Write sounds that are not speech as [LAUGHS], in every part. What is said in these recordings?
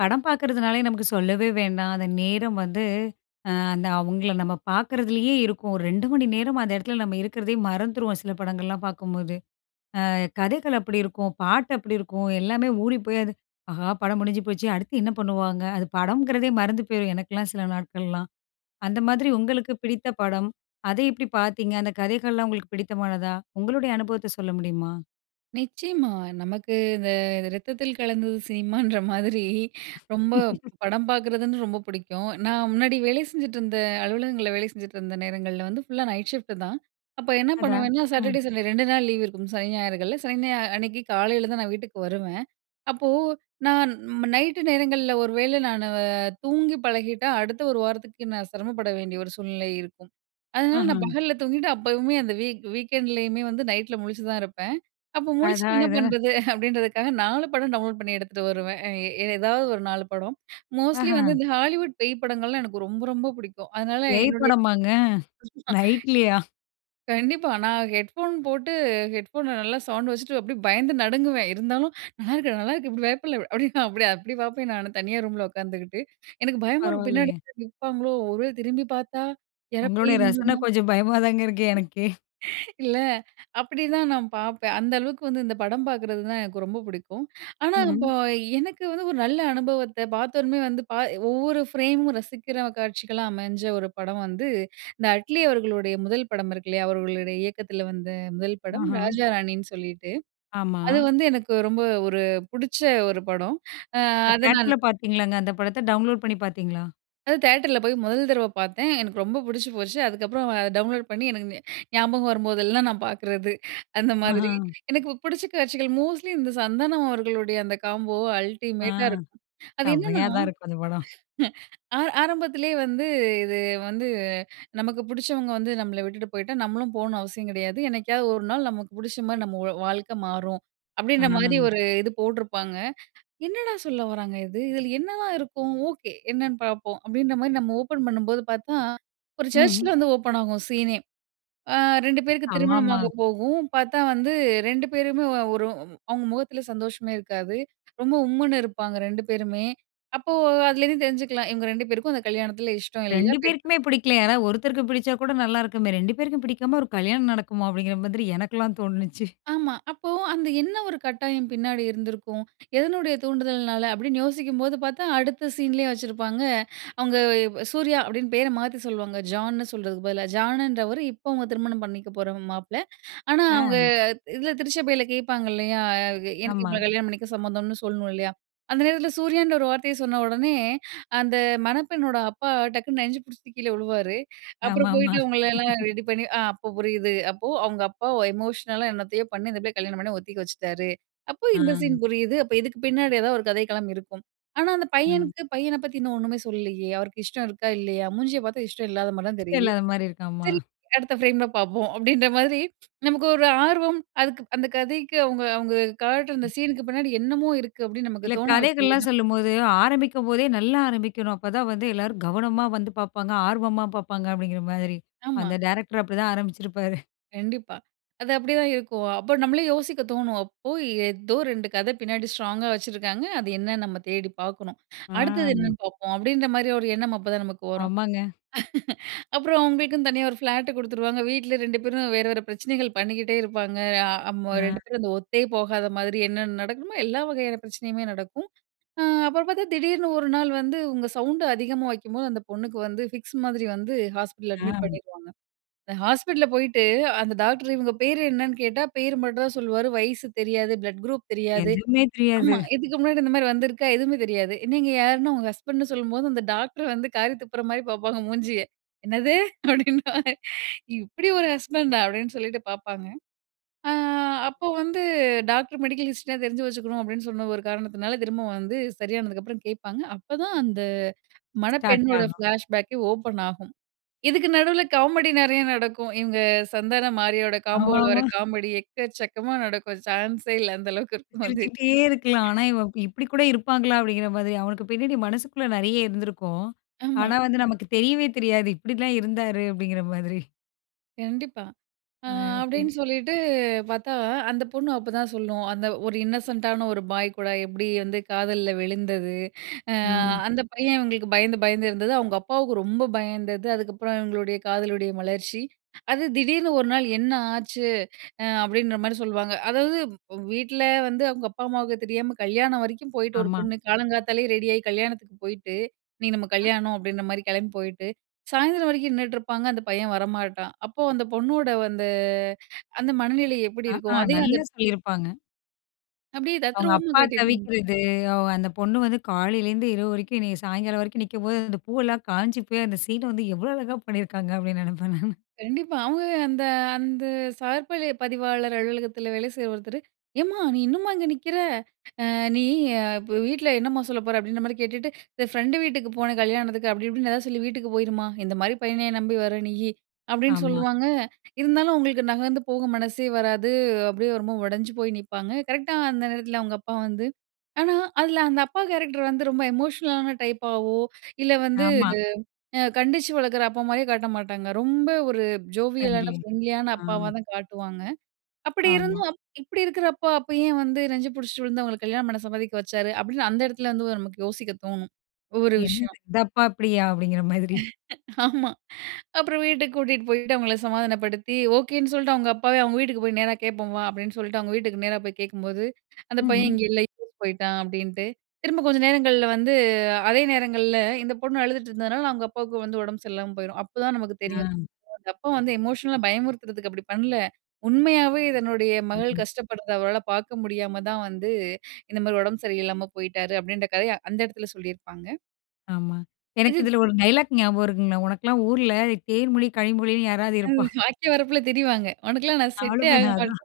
படம் பாக்கறதுனாலே நமக்கு சொல்லவே வேண்டாம். அந்த நேரம் வந்து அ அந்த அவங்கள நம்ம பாக்கறதுலேயே இருக்கும். ஒரு 2 மணி நேரம் அந்த இடத்தில நம்ம இருப்பதையே மறந்துருவோம். சில படங்கள்லாம் பாக்கும்போது, அ கதைகள் அப்படி இருக்கும், பாட்டு அப்படி இருக்கும், எல்லாமே ஓடிப்போய் அது ஆஹா, படம் முடிஞ்சு போச்சே அடுத்து என்ன பண்ணுவாங்க? அது படங்கிறதே மறந்து போயிரும். எனக்கெலாம் சில நாட்கள்லாம், அந்த மாதிரி உங்களுக்கு பிடித்த படம் அத எப்படி பாத்தீங்க? அந்த கதைகள்லாம் உங்களுக்கு பிடித்தமானதா? உங்களுடைய அனுபவத்த சொல்ல முடியுமா? நிச்சயமா, நமக்கு இந்த ரத்தத்தில் கலந்தது சினிமான்ற மாதிரி ரொம்ப [LAUGHS] படம் பாக்கறதுன் ரொம்ப புடிக்கும். நான் முன்னாடி வேலை செஞ்சுட்டிருந்த அலுவலகங்கள்ல வேலை செஞ்சுட்ருந்த நேரங்கள்ல வந்து ஃபுல்லா நைட் ஷிஃப்ட் தான். அப்ப என்ன அடா! பண்ணுவேனா ம். சாட்டர்டே, சண்டே 2 நாள் லீவ் இருக்கும். சனி, ஞாயிறுகள்ல சனி ஞாயிறு அன்னிக்கு காலைல தான் நான் வீட்டுக்கு வருவேன். அப்போ, நான் நைட்‌டு நேரங்கள்ல ஒரு வேள நானு தூங்கி பழகிட்டா அடுத்த ஒரு வாரத்துக்கு நான் சிரமப்பட வேண்டிய ஒரு சூழ்நிலை இருக்கும். அதனால நான் ம்ஹும். பகல்ல தூங்கிட்டு அப்பவுமே அந்த வீக் வீக்கெண்ட்லயுமே வந்து நைட்ல முழிச்சு தான் இருப்ப. அப்ப முழிச்சிட்டு என்ன அடாடா. பண்றது? [CHUCKLES] அப்டின்றதுக்காக 4 படம் டவுன்லோட் பண்ணி எடுத்துட்டு வருவேன். ஏ ஏதாவது ஒரு 4 படம். மோஸ்ட்லி வந்து அஹ. இந்த ஹாலிவுட் பேய் படங்கள்லாம் எனக்கு ரொம்ப ரொம்ப புடிக்கும். அதனால பேய் என்னுடைய படமாங்க? [LAUGHS] நைட்லயா? கண்டிப்பா, நான் ஹெட்ஃபோன் போட்டு ஹெட்ஃபோன்ல நல்லா சவுண்ட வச்சுட்டு அப்டியே பயந்து நடுங்குவேன். இருந்தாலும் நல்லாருக்கு நல்லாருக்கு இப்டி பயப்டல அப்டி அப்டி அப்டி பாப்பேன் நானு தனியா ரூம்ல உட்காந்துகிட்டு, எனக்கு பயமா இருக்கும் பின்னாடி பரவால்லையே. நிப்பாங்களோ? ஒருவேல திரும்பி பாத்தா? யாரோ பேய் உங்களுடைய ரசன இருந்துருமோ? கொஞ்சம் பயமாதாங்க இருக்கு எனக்கே. [CHUCKLES] இல்ல, அப்டிதான் நான் பாப்பேன் அந்த அளவுக்கு வந்து இந்த படம் பாக்கறது தான் எனக்கு ரொம்ப பிடிக்கும். ஆனா ம்ஹும். இப்போ எனக்கு வந்து ஒரு நல்ல அனுபவத்த பாத்தோன வந்து, பா ஒவ்வொரு ஃப்ரேம் ரசிக்கிற காட்சிகள்லாம் அமைஞ்ச ஒரு படம் வந்து, இந்த அட்லி அவர்களுடைய முதல் படம் இருக்கில்லையா? அவர்களுடைய இயக்கதில வந்த முதல் படம் ஆஹா. ராஜா ராணின்னு, சொல்லிட்டு ஆமா. அது வந்து எனக்கு ரொம்ப ஒரு புடிச்ச ஒரு படம். அ அ அத நான் தேட்டர்ல பாத்தீங்களாங்க? அந்த படத்த டவுன்லோட் பண்ணி பாத்தீங்களா? அது தியேட்டர்ல போய் முதல் தடவ பார்த்தேன். எனக்கு ரொம்ப புடிச்சு போச்சு. அதுக்கப்புறம் அத டவுன்லோட் பண்ணி, எனக்கு ஞாபகம் வரும்போதெல்லாம் நான் பார்க்கிறது. அந்த ஆஹா! மாதிரி. எனக்கு புடிச்ச காட்சிகள் மோஸ்ட்லி இந்த சந்தானம் அவர்களுடைய அந்த காம்போ ஆ அல்டிமேட்டா இருக்கும். அது என்னன்னா செம்மையா தான் இருக்கும் அந்த படம். [LAUGHS] ஆ ஆரம்பத்திலே வந்து, இது வந்து, "நமக்கு புடிச்சவங்க வந்து நம்பள விட்டுட்டு போயிட்டா, நம்மளும் போகணும்ன்னு அவசியம் கிடையாது. என்னைக்காவது ஒரு நாள் நமக்கு புடிச்சமாரி நம்மளோட வாழ்க்கை மாறும்." ஆ. அப்படீன்றமாரி ஒரு இது போட்டிருப்பாங்க. "என்னடா சொல்ல வராங்க இது. இதுல என்ன தான் இருக்கும்? ஓகே என்னன்னு பார்ப்போம்." அப்படீன்றமாரி நம்ம ஓப்பன் பண்ணும்போது பார்த்தா, ஒரு ம்ஹ்ம். சர்ச்சில வந்து ஓப்பன் ஆகும் சீனே! ஆ 2 பேருக்கு ஆமாமா. திருமணமாக போகும், பார்த்தா வந்து 2 பேருமே ஒ ஒரு அவுங்க முகத்தில சந்தோஷமே இருக்காது. ரொம்ப உம்முன்னு இருப்பாங்க 2 பேருமே. அப்போ அதிலேருந்து தெரிஞ்சுக்கலாம், இவுங்க 2 பேருக்கும் அந்த கல்யாணத்தில இஷ்டம் இல்ல 2 [UNINTELLIGIBLE] பேருக்குமே பிடிக்கல. யாராவது ஒருத்தருக்கு பிடிச்சாக் கூட நல்லா இருக்குமே. "2 பேருக்கும் பிடிக்காம ஒரு கல்யாணம் நடக்குமா?" அப்படீங்கிற மாதிரி எனக்குலாம் தோணுனுச்சு. ஆமா. அப்போ அந்த, "என்ன ஒரு கட்டாயம் பின்னாடி இருந்திருக்கும்? எதனுடைய தூண்டுதல்னால?" அப்படீன்னு யோசிக்கும்போது பார்த்தா, அடுத்த சீன்லயே வச்சிருப்பாங்க. அவுங்க சூர்யா அப்படீன்னு பேர மாத்தி சொல்வாங்க, ஜான்னு சொல்றதுக்கு பதிலா. ஜான்னுன்றவரு இப்ப அவுங்க திருமணம் பண்ணிக்க போற மாப்பிளை. ஆனா, அவுங்க அ. இதுல திருச்சபையில கேட்பாங்க இல்லையா? எனக்கு ஆமா. இவுங்கள கல்யாணம் பண்ணிக்க சம்மந்தம்ன்னு சொல்லணும் இல்லையா? அந்த நேரத்தில சூர்யான்ற ஒரு வார்த்தைய சொன்ன ஒடனே, அந்த மணப்பெண்ணோட அப்பா டக்குன்னு நெஞ்ச புடிச்சிட்டு கீழ வுழுவாரு. அப்பறம் ஆமாமா. போயிட்டு அவுங்களல்லாம் [LAUGHS] ரெடி பண்ணி அ அப்ப புரியுது. அப்போ அவுங்க அப்பா ஒ எமோஷனலா என்னத்தையோ பண்ணி, இந்த பிள்ளைய கல்யாணம் பண்ண ஒத்துக்க வச்சுட்டாரு. அப்ப ஆ. இந்த சீன் புரியுது. அப்ப, இதுக்கு பின்னாடி எதாவது ஒரு கதைக்களம் இருக்கும். ஆனா, அந்த அ. பையனுக்கு "பையன பத்தி இன்னும் ஒன்னுமே சொல்லலயே. அவருக்கு இஷ்டம் இருக்கா? இல்லையா? மூஞ்சிய பார்த்தா இஷ்டம் இல்லாதமாரி தான் இஷ்டம் தெரியுது. இல்லாதமாரி இருக்காமா. சரி, அடுத்த ஃப்ரேம்ல பார்ப்போம்." அப்படீன்ற மாதிரி, நமக்கு ஒரு ஆர்வம், "அதுக்கு அந்த கதைக்கு அவுங்க அவுங்க காட்டுற அந்த ம். சீனுக்கு பின்னாடி என்னமோ இருக்கு." அப்படீன்னு நமக்கு இல்ல. தோண வைக்குது "கதைகள்லாம் தான் சொல்லும்போது, ஆரம்பிக்கும்போதே நல்லா ஆரம்பிக்கணும். அப்ப தான் வந்து எல்லாரும் கவனமா வந்து பார்ப்பாங்க. ஆர்வமா பார்ப்பாங்க." அப்படீங்கிற மாதிரி. ஆமா. அந்த டைரக்ட்ரு அப்படிதான் ஆரம்பிச்சிருப்பாரு. கண்டிப்பா. அது அப்படி தான் இருக்கும். அப்ப நம்மளே யோசிக்க தோணும். அப்போ ஏதோ 2 கத பின்னாடி ஸ்ட்ராங்‌கா வச்சிருக்காங்க. அது என்னன்னு நாம தேடி பார்க்கணும். அடுத்தது என்னன்னு ஆ. பார்ப்போம். அப்படின்ற மாரி ஒரு எண்ணம் அப்பதான் நமக்கு வரும். ஆமாங்க. [LAUGHS] அப்புறம் அவங்களுக்குன்னு தனியா ஒரு ஃப்ளாட்டு குடுத்துருவாங்க. வீட்ல 2 பேரும் வேற வேற பிரச்சனைகள் பண்ணிக்கிட்டே இருப்பாங்க. அ அ அமு அ. 2 பேரும் அந்த ஒத்தே போகாத மாதிரி என்னென்ன நடக்கணுமோ, எல்லா வகையான பிரச்சனையுமே நடக்கும். அ அப்புறம் பார்த்தா திடீர்னு 1 நாள் வந்து, "இவுங்க சவுண்ட் அதிகமா வைக்கும்போது" அந்த பொண்ணுக்கு வந்து, ஃபிக்ஸ் மாதிரி வந்து ஹாஸ்பிட்டல்ல அட்மிட் அ. பண்ணிடுவாங்க. அந்த ஹாஸ்பிட்டல்ல போய் போயிட்டு அந்த டாக்டர் இவுங்க பேரு என்னன்னு கேட்டா, பேரு மட்டும் தான் சொல்லுவாரு. வயசு தெரியாது, ப்ளட் குரூப் தெரியாது, எதுவுமே தெரியாது. ஆமா, இதுக்கு முன்னாடி இந்த மாதிரி வந்திருக்கா? எதுவுமே தெரியாது. நீங்க யாரு? ன்னா "இவுங்க ஹஸ்பண்டு"ன்னு சொல்லும்போது, அந்த டாக்டர் வந்து காரி துப்புற மாரி பார்ப்பாங்க மூஞ்சிய. "என்னது?" [CHUCKLES] அப்டின்பாரு "இப்டி ஒரு ஹஸ்பண்டா" அப்டின்னு சொல்லிட்டு பார்ப்பாங்க. ஆ அப்போ வந்து டாக்டர் மெடிக்கல் ஹிஸ்ட்ரி யா தெரிஞ்சு வச்சுக்கணும். அப்படின்னு சொன்ன ஒரு காரணத்தினால திரும்ப வந்து சரியானதுக்கப்புறம் கேட்பாங்க. அப்பதான் அந்த ஸ்டார்ட் மணப்பெண்ணோட ஆகும். ஃப்ளாஷ்பேக்கே ஓப்பன் ஆகும். இதுக்கு நடுவுல காமெடி நெறையா நடக்கும். இவங்க சந்தானம் மாரியோட காம்போவுல வர்ற ஆமாமா. காமெடி எக்கச்சக்கமா நடக்கும். சான்ஸே இல்ல அந்த அளவுக்கு இருக்கும். அது. சிரிச்சுக்கிட்டே இருக்கலாம். ஆனா இவன் இப்டி கூட இருப்பாங்களா? அப்படிங்கிற மாதிரி, அவனுக்கு பின்னாடி மனசுக்குள்ள நெறைய இருந்திருக்கும். ஆமா. ஆனா வந்து நமக்கு தெரியவே தெரியாது, இப்டில்லாம் இருந்தாரு அப்டிங்கிற மாதிரி. கண்டிப்பா. அ ஆ, சரி. அப்பிடீன்னு சொல்லிட்டு பார்த்தா, அந்த பொண்ணு அப்பதான் சொல்லும், அந்த ஒரு இன்னசென்ட்டான ஒரு பாய் கூட எப்பிடி வந்து காதல்ல விழுந்தது? அ ம். அந்த பையன் இவுங்களுக்கு பயந்து, பயந்து இருந்தது, அவுங்க அப்பாவுக்கு ரொம்ப பயந்தது, அதுக்கப்பறம் இவுங்களுடைய காதலுடைய மலர்ச்சி. அது திடீர்னு ஒரு நாள் என்ன ஆச்சு? அ அப்பிடீன்றமாரி சொல்லுவாங்க. அதாவது வ் வீட்ல வந்து அவுங்க அப்பா, அம்மாவுக்கு தெரியாம கல்யாணம் வரைக்கும் போயிட்டு ஒரு ஆமா. பொண்ணு காலங்காத்தாலே ரெடியாயி கல்யாணத்துக்கு போயிட்டு, இன்னக்கி நம்ம அ. கல்யாணம் அப்பிடீன்றமாரி கிளம்பி போயிட்டு, சாயந்திரம் வரைக்கும் நின்னுட்டு இருப்பாங்க. அந்த பையன் வரமாட்டான். அப்போ அந்த பொண்ணோட அந்த, அந்த மனநிலை எப்பிடி ஆ, ஆ இருக்கும்? அதையும் அந்த நல்லா சொல்லியிருப்பாங்க. அப்பிடியே அவுங்க தத்துருவமா அப்பா காட்டியிருப்பாங்க. தவிக்கிறது, அவ அந்த பொண்ணு வந்து காலையிலிருந்து இரவு வரைக்கும் என்னைய சாயங்காலம் வரைக்கும் நிக்கும்போது, அந்த பூவெல்லாம் காய்ஞ்சி போய், அந்த சீன் வந்து எவ்ளோ அழகா பண்ணியிருக்காங்க? அப்பிடீன்னு நினைப்பேன் நானு கண்டிப்பா. அவுங்க அந்த, அந்த சார் பளி பதிவாளர் அலுவலகத்தில வேலை செய்ற ஒருத்தரு, "ஏம்மா! நீ இன்னும்மா இங்க நிக்கிற? அ நீ இப்ப வீட்ல என்னம்மா சொல்லப்போற? அப்பிடீன்றமாரி கேட்டுட்டு, இந்த ஃப்ரெண்டு வீட்டுக்கு போனேன், கல்யாணத்துக்கு அப்பிடி, இப்பிடின்னு எதாச்சு சொல்லி வீட்டுக்கு போயிரும்மா! இந்தமாரி பையனயா நம்பி வர நீயி?" அப்பிடீன்னு ஆமா. சொல்லுவாங்க, இருந்தாலும் அவுங்களுக்கு நகர்ந்து போக மனசே வராது. அப்பிடியே ரொம்ப உடஞ்சு போய் நிப்பாங்க. கரெக்ட்டா அந்த நேரத்தில அவுங்க அப்பா வந்து ஆனா, அதில அந்த அப்பா கேரக்ட்ரு வந்து ரொம்ப எமோஷனலான டைப்பாவோ! இல்ல வந்து ஆமா. அ கண்டிச்சு வளர்க்கிற அப்பா மாரியே காட்ட மாட்டாங்க. ரொம்ப ஒரு ஜோவியலான, [UNINTELLIGIBLE] ஃப்ரெண்ட்லியான ஆ அப்பாவா தான் காட்டுவாங்க. அப்பிடி ஆமா. இருந்தும், இப்பிடி இருக்கிற அப்பா, அப்ப ஏன் வந்து நெஞ்சு பிடிச்சிட்டு விழுந்து அவுங்களுக்கு கல்யாணம் பண்ண சம்மதிக்க வச்சாரு? அப்பிடீன்னு அந்த இடத்துல வந்து நமக்கு யோசிக்க தோணும். ஒவ்வொரு என்னது? விஷயம். இந்த அப்பா அப்பிடியா? அப்பிடிங்கிற மாதிரி. [LAUGHS] ஆமா. அப்புறம் வீட்டுக்கு கூட்டிட்டு போயிட்டு, அவுங்கள சமாதானப்படுத்தி, ஓகேன்னு சொல்ட்டு அவுங்க அப்பாவே அவுங்க வீட்டுக்கு போய் நேரா கேட்போம் வா! அப்பிடின்னு சொல்லிட்டு, அவுங்க வீட்டுக்கு நேரா போய் கேட்கும்போது, அந்த பையன் ம்ஹ்ம். இங்கே இல்ல, யூஎஸ் போயிட்டான் அப்பிடின்ட்டு, திரும்ப கொஞ்ச நேரங்கள்ல வந்து அதே நேரங்கள்ல இந்த பொண்ணு அழுதுட்டு இருந்ததுனால, அவுங்க அப்பாவுக்கு வந்து உடம்பு சரியில்லாம போயிரும். அப்பதான் நமக்கு தெரியும். ஆ. அவுங்க அப்பா வந்து எமோஷனலா பயமுறுத்துறதுக்கு அப்பிடி பண்ல. உண்மையாவே தன்னுடைய மகள் ஆ. கஷ்டப்படுறத அவரால பார்க்க முடியாம தான் வந்து, இந்த மாரி உடம்பு சரியில்லாம போயிட்டாரு, அப்பிடீன்ற கதைய அந்த இடத்தில சொல்லியிருப்பாங்க. ஆமா. எனக்கு இதுத் இதுல 1 டயலாக் ஞாபகம் இருக்குங்களா? "உனக்கெல்லாம் ஊர்ல, தேன்மொழி கனிமொழின்னு யாராவது அ இருப்பா?" [SNORTS] "வாய்க்கா வரப்புல திரிவாங்க. உனக்கெல்லாம் நான் செட்டே ஆக அவளுமேதான் அதான் மாட்டேன்"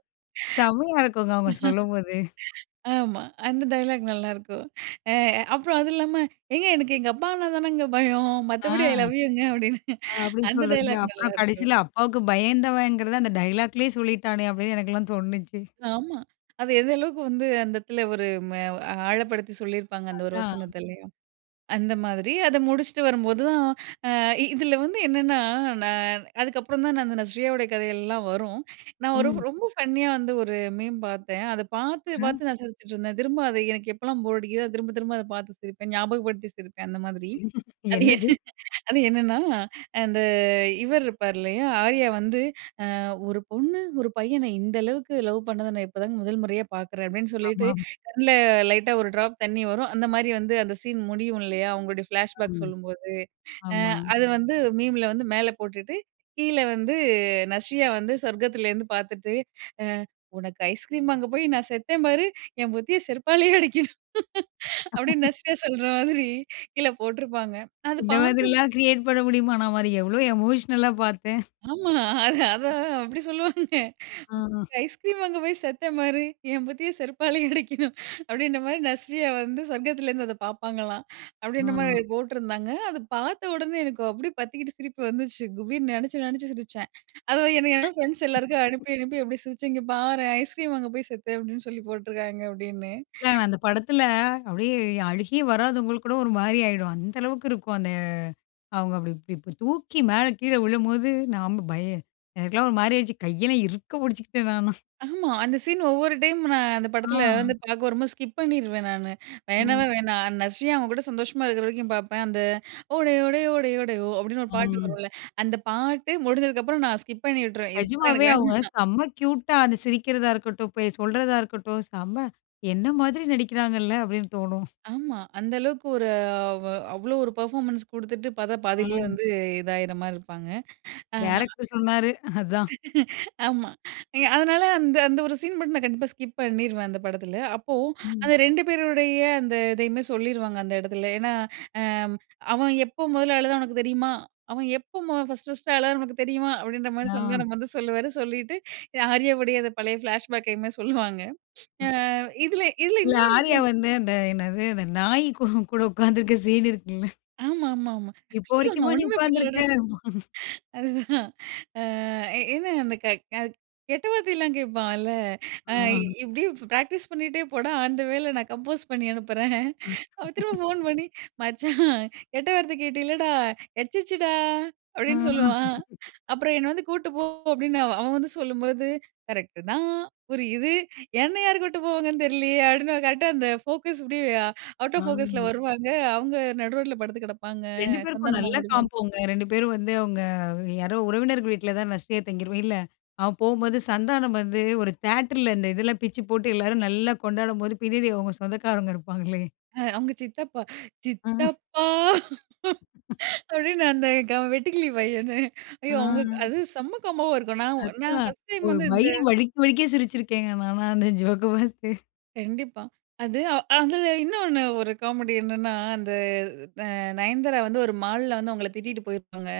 செம்மையா இருக்குங்க, அவுங்க சொல்லம்போது. [LAUGHS] ஆமா. அந்த டயலாக் நல்லாருக்கும். அ அப்புறம் அது இல்லாம "ஏங்க, எனக்கு எங்க அப்பானா தானங்க பயம். ஆ, மத்தபடி ஐ லவ் யூங்க!" [SNORTS] அப்பிடின்னு. அப்பிடீன்னு அந்த சொல்றது. டயலாக் அப்புறம் நல்லாருக்கும். கடைசில அப்பாவுக்கு பயந்தவன்கிறத, அந்த டயலாக்லயே சொல்லிட்டானே, அப்பிடீன்னு எனக்குலாம் தோணிச்சு. ஆமா. அது எந்த அளவுக்கு வந்து அந்த இடத்துல ஒரு ம ஆழப்படுத்தி சொல்லிருப்பாங்க அந்த ஒரு அதான். வசனத்த. இல்லயா? அந்த மாதிரி. அத முடிச்சுட்டு வரும்போதும். அ இ இதுல வந்து என்னென்னா, நான் அதுக்கப்புறம் தான் நான் அந்த நஸ்ரியாவோட கதையெல்லாம் வரும். நான் ஒரு ம். ரொம்ப ஃபன்னியா வந்து ஒரு மீம் பார்த்தேன். அத பார்த்து ஹ்ம். பார்த்து நான் சிரிச்சிட்டுருந்தேன். திரும்ப அதை எனக்கு எப்போலாம் போர் அடிக்குதோ அது திரும்ப திரும்ப அதை பார்த்து சிரிப்பேன். ஞாபகப்படுத்தி சிரிப்பேன், அந்த மாதிரி. [UNINTELLIGIBLE] இது அது என் என்னது? [CHUCKLES] அது என்னன்னா, அந்த இவரு இருப்பாரு, இல்லையா? ஆர்யா வந்து அ "1 பொண்ணு, 1 பையன இந்த அளவுக்கு லவ் பண்ணத நான் இப்போதாங்க முதல் முறையா பார்க்குறேன்" அப்பிடின்னு சொல்லிட்டு ஆமாமா. கண்ல லைட்டா ஒரு ட்ராப் தண்ணி வரும். அந்த மாரி வந்து அந்த சீன் முடியும், இல்லையா? அவங்களுடைய ஃப்ளாஷ் பேக் அம். சொல்லும்போது, அ ஆமா. அது வந்து மீம்ல வந்து மேல போட்டுட்டு, கீழ வந்து நஸ்ரியா வந்து சொர்க்கத்தில இருந்து பார்த்துட்டு, அ "உனக்கு ஐஸ்கிரீம் வாங்க போய், நான் செத்தேன் பாரு. என் புத்திய செருப்பாலயே அடிக்கணும்" [CHUCKLES] அப்பிடீன்னு [LAUGHS] நஸ்ரியா சொல்ற மாதிரி, கீழ போட்டுருப்பாங்க. அது இந்த பாக்கும் மாதிரிலாம் கிரியேட் பண்ண முடியுமான்ன மாரி, நாம அது எவ்ளோ எமோஷனலா பார்த்தேன். ஆமா. அது அத அப்பிடி சொல்லுவாங்க. அஹா. "ஐஸ்கிரீம் வாங்க போயி செத்தேன்பாரு, என் புத்திய செருப்பாலய அடிக்கணும்" [CHUCKLES] அப்பிடீன்ற மாரி நஸ்ரியா வந்து சொர்க்கத்திலருந்து அத பாப்பாங்களாம். அப்பிடீன்ற மாதிரி அ. அதுல போட்டுருந்தாங்க. அத பார்த்த உடனே, எனக்கு அப்டியே பத்திக்கிட்டு, சிரிப்பு வந்துச்சு குபீர்னு நெனச்சி நெனச்சு சிரிச்சேன். அது எனக்கு என்ன ஃப்ரெண்ட்ஸ் எல்லாருக்கும் அனுப்பி அனுப்பி அப்படி சிரிச்சு இங்க பாரேன். "ஐஸ்கிரீம் வாங்கே போய் செத்தேன்" அப்பிடீன்னு சொல்லி போட்டுருக்காங்க, அப்பிடீன்னு. இல்ல, அந்த படத்துல அப்பிடீயே அழுகையே வராதவங்களுக்கு கூட, ஒரு மாரி ஆயிடும். அந்த அளவுக்கு இருக்கும். அந்த அவுங்க அப்டி இப்டி தூக்கி மேல கீழ விழும்போது, நாம பய எனக்கெல்லாம் ஒரு மாரி ஆயிடுச்சு. கையெல்லாம் இறுக்க புடுச்சுக்கிட்டேன் நானும். ஆமா. அந்த சீன் ஒவ்வொரு டைம் நான் அந்த படத்துல வந்து ஆ. பார்க்க வரும்போது, ஸ்கிப் பண்ணிருவேன் நானு. ம். வேணவே வேணாம். நஸ்ரியா அவன் கூட சந்தோஷமா இருக்கிற வரைக்கும் பார்ப்பேன். அந்த "ஓடை ஓ டை ஓ டை ஓ டை ஓ!" அப்பிடீன்னு ஒரு பாட்டு ம். வரும்ல, அந்த பாட்டு முடிஞ்சதுக்கு அப்புறம், நான் ஸ்கிப் பண்ணி விட்டுருவேன். இதுக்கப்பறம் நிஜமாவே எனக்கு வேணாம். அவங்க [SNORTS] செம க்யூட்டா அந்த சிரிக்கிறதா இருக்கட்டும், போய் சொல்றதா இருக்கட்டும், செம, "என்ன மாதிரி நடிக்கிறாங்கல்ல!" அப்பிடீன்னு தோணும். ஆமா. அந்த அளவுக்கு ஒரு அ வ அவ்ளோ ஒரு பெர்ஃபார்மன்ஸ் குடுத்துட்டு, பார்த்தா பாதியிலயே ஆம். வந்து இதாயிற மாரி இருப்பாங்க. அ டைரக்டரு சொன்னாரு. அதான். [LAUGHS] ஆமா. இங்க அதனால, அந்த அந்த 1 சீன் மட்டும் நான் கண்டிப்பா ஸ்கிப் பண்ணிருவேன் அந்த படத்துல. அப்போ ம். அந்த 2 பேருடைய அந்த இதையுமே சொல்லிருவாங்க, அந்த எடத்துல. ஏன்னா, அ "அவன் எப்போ மொதல்ல அழுதான்னு உனக்கு தெரியுமா? அவன் எப்போ மொ ஃபர்ஸ்ட் ஃபர்ஸ்ட்டு அழுதான்னு உனக்கு தெரியுமா?" அப்பிடீன்ற மாரி ஆ. சந்தானம் வந்து சொல்லுவாரு. சொல்லிட்டு அ ஆர்யாவுடய அந்த பழைய ஃப்ளாஷ்பேக்கையுமே சொல்லுவாங்க. அ இதுல இதுல இல்ல. இன்னொன்னுதான். ஆர்யா வந்து அந்த என்னது அந்த நாய் கூ கூட உட்கார்ந்துருக்க சீன் இருக்குல்ல. [SNORTS] ஆமாமாமா. இப்போ ஐயயோ! வரைக்குமா, நான் நீ ஒண்ணுமே உக்கார்ந்திருக்க. பண்ணலடா. [CHUCKLES] [CHUCKLES] அதுதான் அ என்ன அந்த க கெ கெட்ட வார்த்தையெல்லாம் கேட்பான்ல அ ஆ. இப்டியே ப் ப்ராக்டிஸ் பண்ணிட்டே போடா! ஆன் த வேல நான் கம்போஸ் பண்ணி அனுப்புறேன். [CHUCKLES] அவன் திரும்ப ஃபோன் [LAUGHS] பண்ணி, "மச்சான் [SNORTS] கெட்ட வார்த்தை கேட்டேல்லடா, கெச்சிருச்சுடா." ஆ. அப்பிடீன்னு சொல்லுவான். [LAUGHS] அப்புறம் "என்னை வந்து கூப்டு போ" அப்பிடீன்னு அவன் வந்து சொல்லும்போது, "கரெக்ட்‌டு தான் புரியுது என்ன யாரு கூட்டு போவாங்கன்னு தெரிலயே?" அப்பிடீன்னு. கரெக்டா அந்த ஃபோக்கஸ் இப்படியே அவுட் ஆ. ஆஃப் ஃபோக்கஸ்ல வருவாங்க. அவுங்க நடு ரோட்ல படுத்து கிடப்பாங்க. 2 பேருக்கும் சந்தானமும் நல்லா அவுங்களோட ஃப்ரெண்ட்ஸும். காம்போங்க, 2 பேரும் வந்து அவுங்க, யாரோ உறவினர்கள் வீட்ல தான் நஸ்ரியா தங்கிருக்கும் இல்ல. அவன் போம்போது சந்தானம் வந்து ஒரு தியேட்டர்ல, இந்த இதெல்லாம் பிச்சு போட்டு, எல்லாரும் நல்லா கொண்டாடம்போது, பின்னாடி அவுங்க சொந்தக்காரங்க இருப்பாங்களே! அ அவுங்க சித்தப்பா, [SNORTS] "சித்தப்பா." [SNORTS] [LAUGHS] அப்பிடீன்னு, அந்த க வெட்டுக்கிளி பையனு. ஐயோ! ஆ. அவங்க அது செம்ம காம்போவா இருக்கும். நான் உ நான் அதான். ஃபர்ஸ்ட் டைமு ஒரு வந்து இந்த வயிறு வலிக்க வலிக்க சிரிச்சிருக்கேங்க, நான்லாம், அந்த ஜோக்க பாத்து. கண்டிப்பா. அது அதில இன்னொன்னு ஒரு காமெடி என்னன்னா, அந்த அ நயன்தாரா வந்து ஒரு மால்ல வந்து அவுங்கள திட்டிட்டு போயிருப்பாங்க.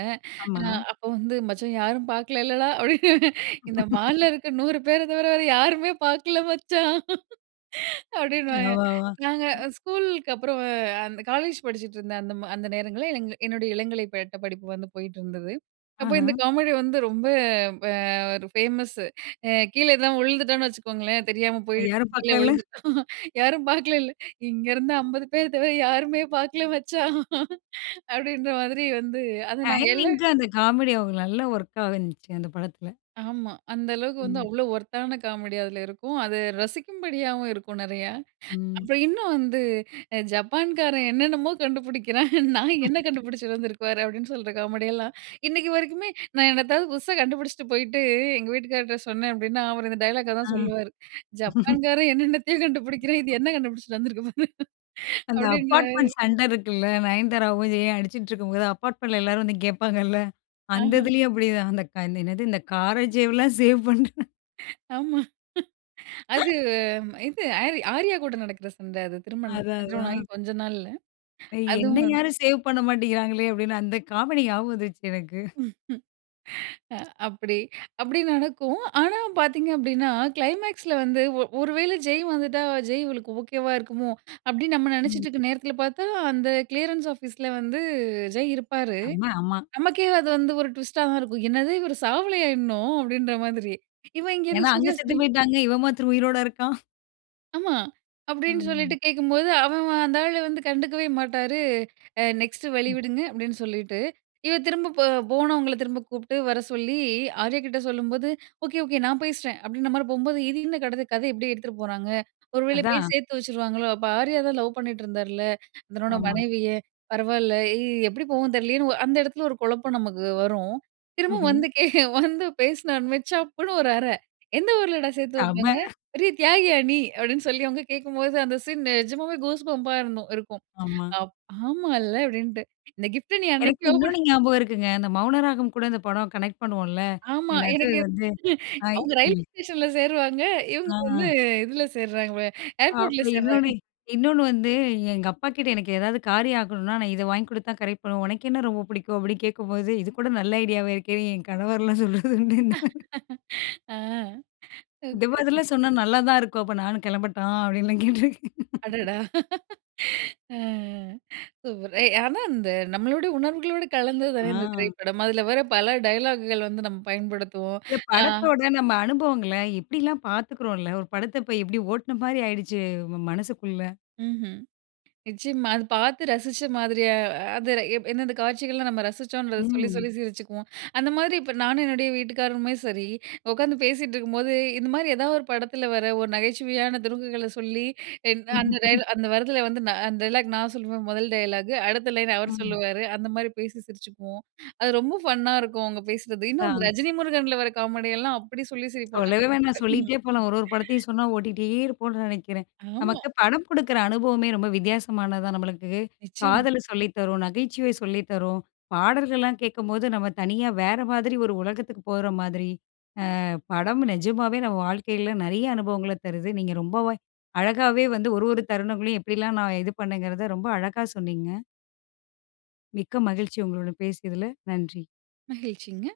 அ ஆமா. அப்போ வந்து "மச்சான் யாரும் பார்க்கலலேடா?" [CHUCKLES] அப்டீன்னு "இந்த [LAUGHS] மால்ல இருக்க 100 பேர தவிர வேற யாருமே பார்க்கல மச்சான்!" [CHUCKLES] அப்டீன்னுவாங்க. யவாவ்வா! நாங்க ஸ்கூலுக்கு அப்புறம் அந்த காலேஜ் படிச்சுட்ருந்தேன். அந்த ம அந்த நேரங்கள்ல எங் என்னுடைய இளங்கலை பட்டபடிப்பு வந்து போயிட்டிருந்தது. அப்போ இந்த ஆஹ. காமெடி வந்து ரொம்ப ப ஒரு ஃபேமஸு. அ கீழே எதுனா விழுந்துட்டோன்னு வச்சுக்கோங்களேன், தெரியாம அ போயிட்டு யாரும் கீழ பார்க்கலைல. விழுந்துட்டோம், "யாரும் பார்க்கலைல" "இங்கேருந்து 50 பேர் தவிர யாருமே பார்க்கல மச்சான்!" அப்பிடின்ற மாதிரி வந்து அத நாங்க எல்லா. டைமிங்‌க்கு அந்த காமெடி அவுங்களுக்கு நல்லா ஒர்க்காவுனுச்சு அந்த படத்தில. ஆமா. அந்த அளவுக்கு வந்து ம். அவ்ளோ ஒர்த்தான காமெடி அதில இருக்கும். அது ரசிக்கும்படியாவும் இருக்கும் நெறையா. ம். அப்புறம் இன்னும் வந்து, அ ஜப்பான்காரன் என்னென்னமோ கண்டுபிடிக்கிறான், [CHUCKLES] நாய் என்ன [LAUGHS] கண்டுபிடிச்சிட்டு வந்திருக்கு பாரு? அப்பிடின்னு சொல்ற காமெடியெல்லாம், இன்னக்கி வரைக்குமே நான் என்னதாவது புதுசா கண்டுபிடிச்சிட்டு போயிட்டு எங்க வீட்டுக்காரர்ட்ட சொன்னேன் அப்டீன்னா, அவரு இந்த டயலாக்க தான் ஆ. சொல்லுவாரு. ஜப்பான்காரன் என்னென்னத்தையோ கண்டுபிடிக்கிறான், இது [LAUGHS] என்ன கண்டுபிடிச்சிட்டு வந்துருக்கு பாரு! அந்த அப்டின்னுவாரு. அப்பார்ட்மெண்ட் சண்ட இருக்குல்ல. நயன்தாராவும், ஜெய்யும் அடிச்சிக்கிட்டு இருக்கும்போது, அப்பார்ட்மெண்ட்ல எல்லாரும் வந்து கேட்பாங்கள்ல. அந்த ஆஹ. இதுலேயும் அப்பிடிதான். அந்த க "என்னது இந்த கார சேவ்லாம் சேவ் பண்ற" [CHUCKLES] ஆமா. அது இது அரி ஆர்யா கூட நடக்குற சண்ட அது திருமணத் அதான், திருமணமாயி அதான். கொஞ்சம் நாள்ல. அதுவும் என்னை வந் யாரும் சேவ் பண்ண மாட்டீங்குறாங்களே அப்டின்னு, அந்த காமெடி ஞாபகம் வந்துருச்சு எனக்கு. அ அப்டி அப்டி நடக்கும். ஆனா பார்த்தீங்க அப்டீன்னா, கிளைமேக்ஸ்ல வந்து ஒ ஒரு வேளை ஜெய் வந்துட்டா ஜெய் இவளுக்கு ஓகேவா இருக்குமோ! அப்டீன்னு நம்ம ம். நெனைச்சிட்டுருக்குற நேரத்துல பார்த்தா, அந்த கிளியரன்ஸ் ஆஃபீஸ்ல வந்து ஜெய் இருப்பாரு. செம, ஆமா. நமக்கே அது வந்து ஒரு ட்விஸ்ட்டா தான் இருக்கும். "என்னது இவர் சாவலயா இன்னும்?" அப்டீன்ற மாதிரி. இவ இங்கே ஏன்னா இருந்து அங்க "சூர்யா செத்து சூர்யா" போயிட்டாங்க, இவன் மாத்திரம் உயிரோடு இருக்கான். ஆமா. அப்டின்னு ம். சொல்லிட்டு கேட்கும்போது, அவன் அந்த ஆளு வந்து கண்டுக்கவே மாட்டாரு. அ "நெக்ஸ்ட் வழி விடுங்க" அப்டின்னு சொல்லிட்டு, இவ திரும்ப போ போனவங்கள திரும்ப கூப்ட்டு வர சொல்லி ஆர்யாகிட்ட சொல்லும்போது, "ஓகே, ஓகே, நான் பேசுறேன்." அப்டீன்ற மாதிரி போம்போது, இது என்ன கட கதை இப்டி எடுத்துட்டு போறாங்க? ஒருவேள போய் அதான். சேர்த்து வச்சுடுவாங்களோ, அப்போ ஆர்யா தான் லவ் பண்ணிட்டு இருந்தார்ல? தன்னோட ஆமா. மனைவிய. பரவாயில்ல எ எப்டி போகும்னு தெரியலையேன்னு, அந்த எடத்ல ஒரு குழப்பம் நமக்கு வரும். திரும்பவும் ம்ஹ்ம். வந்து கே வந்து பேசுநோன்மே சப்புன்னு ஒரு அறை, "எந்த ஊர்லடா சேர்த்து வைப்பாங்க? செம. பெரிய தியாகியா நீ?" அப்டீன்னு சொல்லி அவங்க கேட்கும்போது, அந்த சீன் நிஜமாவே கூஸ் பம்பா இருந்தும் இருக்கும். ஆமா. அப் ஆமால்ல அப்டின்ட்டு. இந்த கிஃப்ட்ட நீ எனக்கு அன்னைக்கே ஓப்பன் இன்னொன்ணு ஞாபகம் இருக்குங்க. அந்த மௌனராகம் கூட இந்த படம் கனெக்ட் பண்ணுவோம்ல. ஆமா. என்னது எனக்கு வந்து ஹாய் அவுங்க ரயில்வே ம். ஸ்டேஷன்ல சேருவாங்க. இவுங்க வந்து ஆ இதுல சேர்றாங்க. ஏர்போர்ட்‌ல அப்புறம் சேர்றாங்க. இன்னொன்னு, இன்னொன்னு வந்து எங்க அப்பாக்கிட்ட எனக்கு ஏதாவது காரியம் ஆகணும்னா நான் இத வாங்கி கொடுத்துதான் கரெக்ட் பண்ணுவேன். உனக்கென்ன ரொம்ப பிடிக்கும்? அப்டின்னு கேட்கும்போது இது கூட நல்ல ஐடியாவா இருக்கேன்னு என் கணவர்லாம் சொல்றதுண்டுனே. [LAUGHS] ஆ ஓகே. டிவர்ஸ்செல்லாம் சொன்னா நல்லா தான் இருக்கும். "அப்ப நானும் கிளம்பட்டா?" அப்டீன்னுலாம் கேட்டுருக்கேன். [LAUGHS] அடடா! [LAUGHS] அ, அ. சூப்பர் ஏய் ஆனா இந்த நம்மளோட உணர்வுகளோடு கலந்தது தானே இந்த ஆ. திரைப்படம். அதுல வர பல டயலாக்குகள் வந்து நம்ம பயன்படுத்துவோம். இல்ல ஆ படத்தோட நம்ம அனுபவங்கள எப்டில்லாம் பார்த்துக்றோம்ல, ஒரு படத்த இப்போ எப்டி ஓட்ன மாரி ஆய்டுச்சு ம மனசுக்குள்ள. ம்ஹ்ம் நிச்சயமா. அது பார்த்து ரசிச்ச மாதிரியா அ அது எந்தெந்த காட்சிகள்லாம் நம்ம ரசிச்சோன்றத சொல்லி ம். சொல்லி சிரிச்சுக்குவோம். அந்த மாரி இப்போ நானும் என்னோட வீட்டுக்காரருமே சரி, உட்காந்து பேசிட்டு இருக்கும்போது, இந்த மாதிரி ஏதாவது ஒரு படத்ல வர்ற ஒரு நகைச்சுவையான துருக்குகள சொல்லி எ அந்த டயலாக் [CHUCKLES] அந்த வர்றத்ல வந்து அந்த டயலாக் நான் சொல்லுவேன் மொதல் டயலாக்கு, அடுத்த லைன் அவர் ம். சொல்லுவாரு. அந்த மாதிரி பேசி சிரிச்சிக்குவோம். அது ரொம்ப ஃபன்னா இருக்கும். அவுங்க பேசுறது. இன்னும் அந்த ஹான். ரஜினி முருகன்ல வர்ற காமெடியெல்லாம் அப்டி சொல்லி சிரிப்போம், நாங்க சொல்லவே 2 வேணாம். பேரும். சொல்லிட்டே போலாம், ஒரு ஒரு [INHALES] படத்தையும் சொன்னா ஓட்டிட்டே இருப்போம்னு நெனைக்கிறேன். ஆமா. நமக்கு படம் குடுக்குற அனுபவமே ரொம்ப வித்தியாசமானது தான், நம்மளுக்கு நிச்சயமா. காதல சொல்லி தரும், நகைச்சுவை சொல்லி தரும், பாடல்கள்லாம் கேட்கும்போது நம்ம தனியா வேற மாதிரி ஒரு உலகத்துக்கு போற மாதிரி, அ படம் நிஜமாவே நம்ம வாழ்க்கைல நெறைய அனுபவங்கள தருது. நீங்க ரொம்பவே, அழகாகவே வந்து ஒரு ஒரு தருணங்களையும் எப்டிலாம் நான் இது பண்ணேன்ங்கிறத ரொம்ப அழகா சொன்னிங்க. மிக்க மகிழ்ச்சி, உங்களுடன் பேசியதுல நன்றி. மகிழ்ச்சிங்க.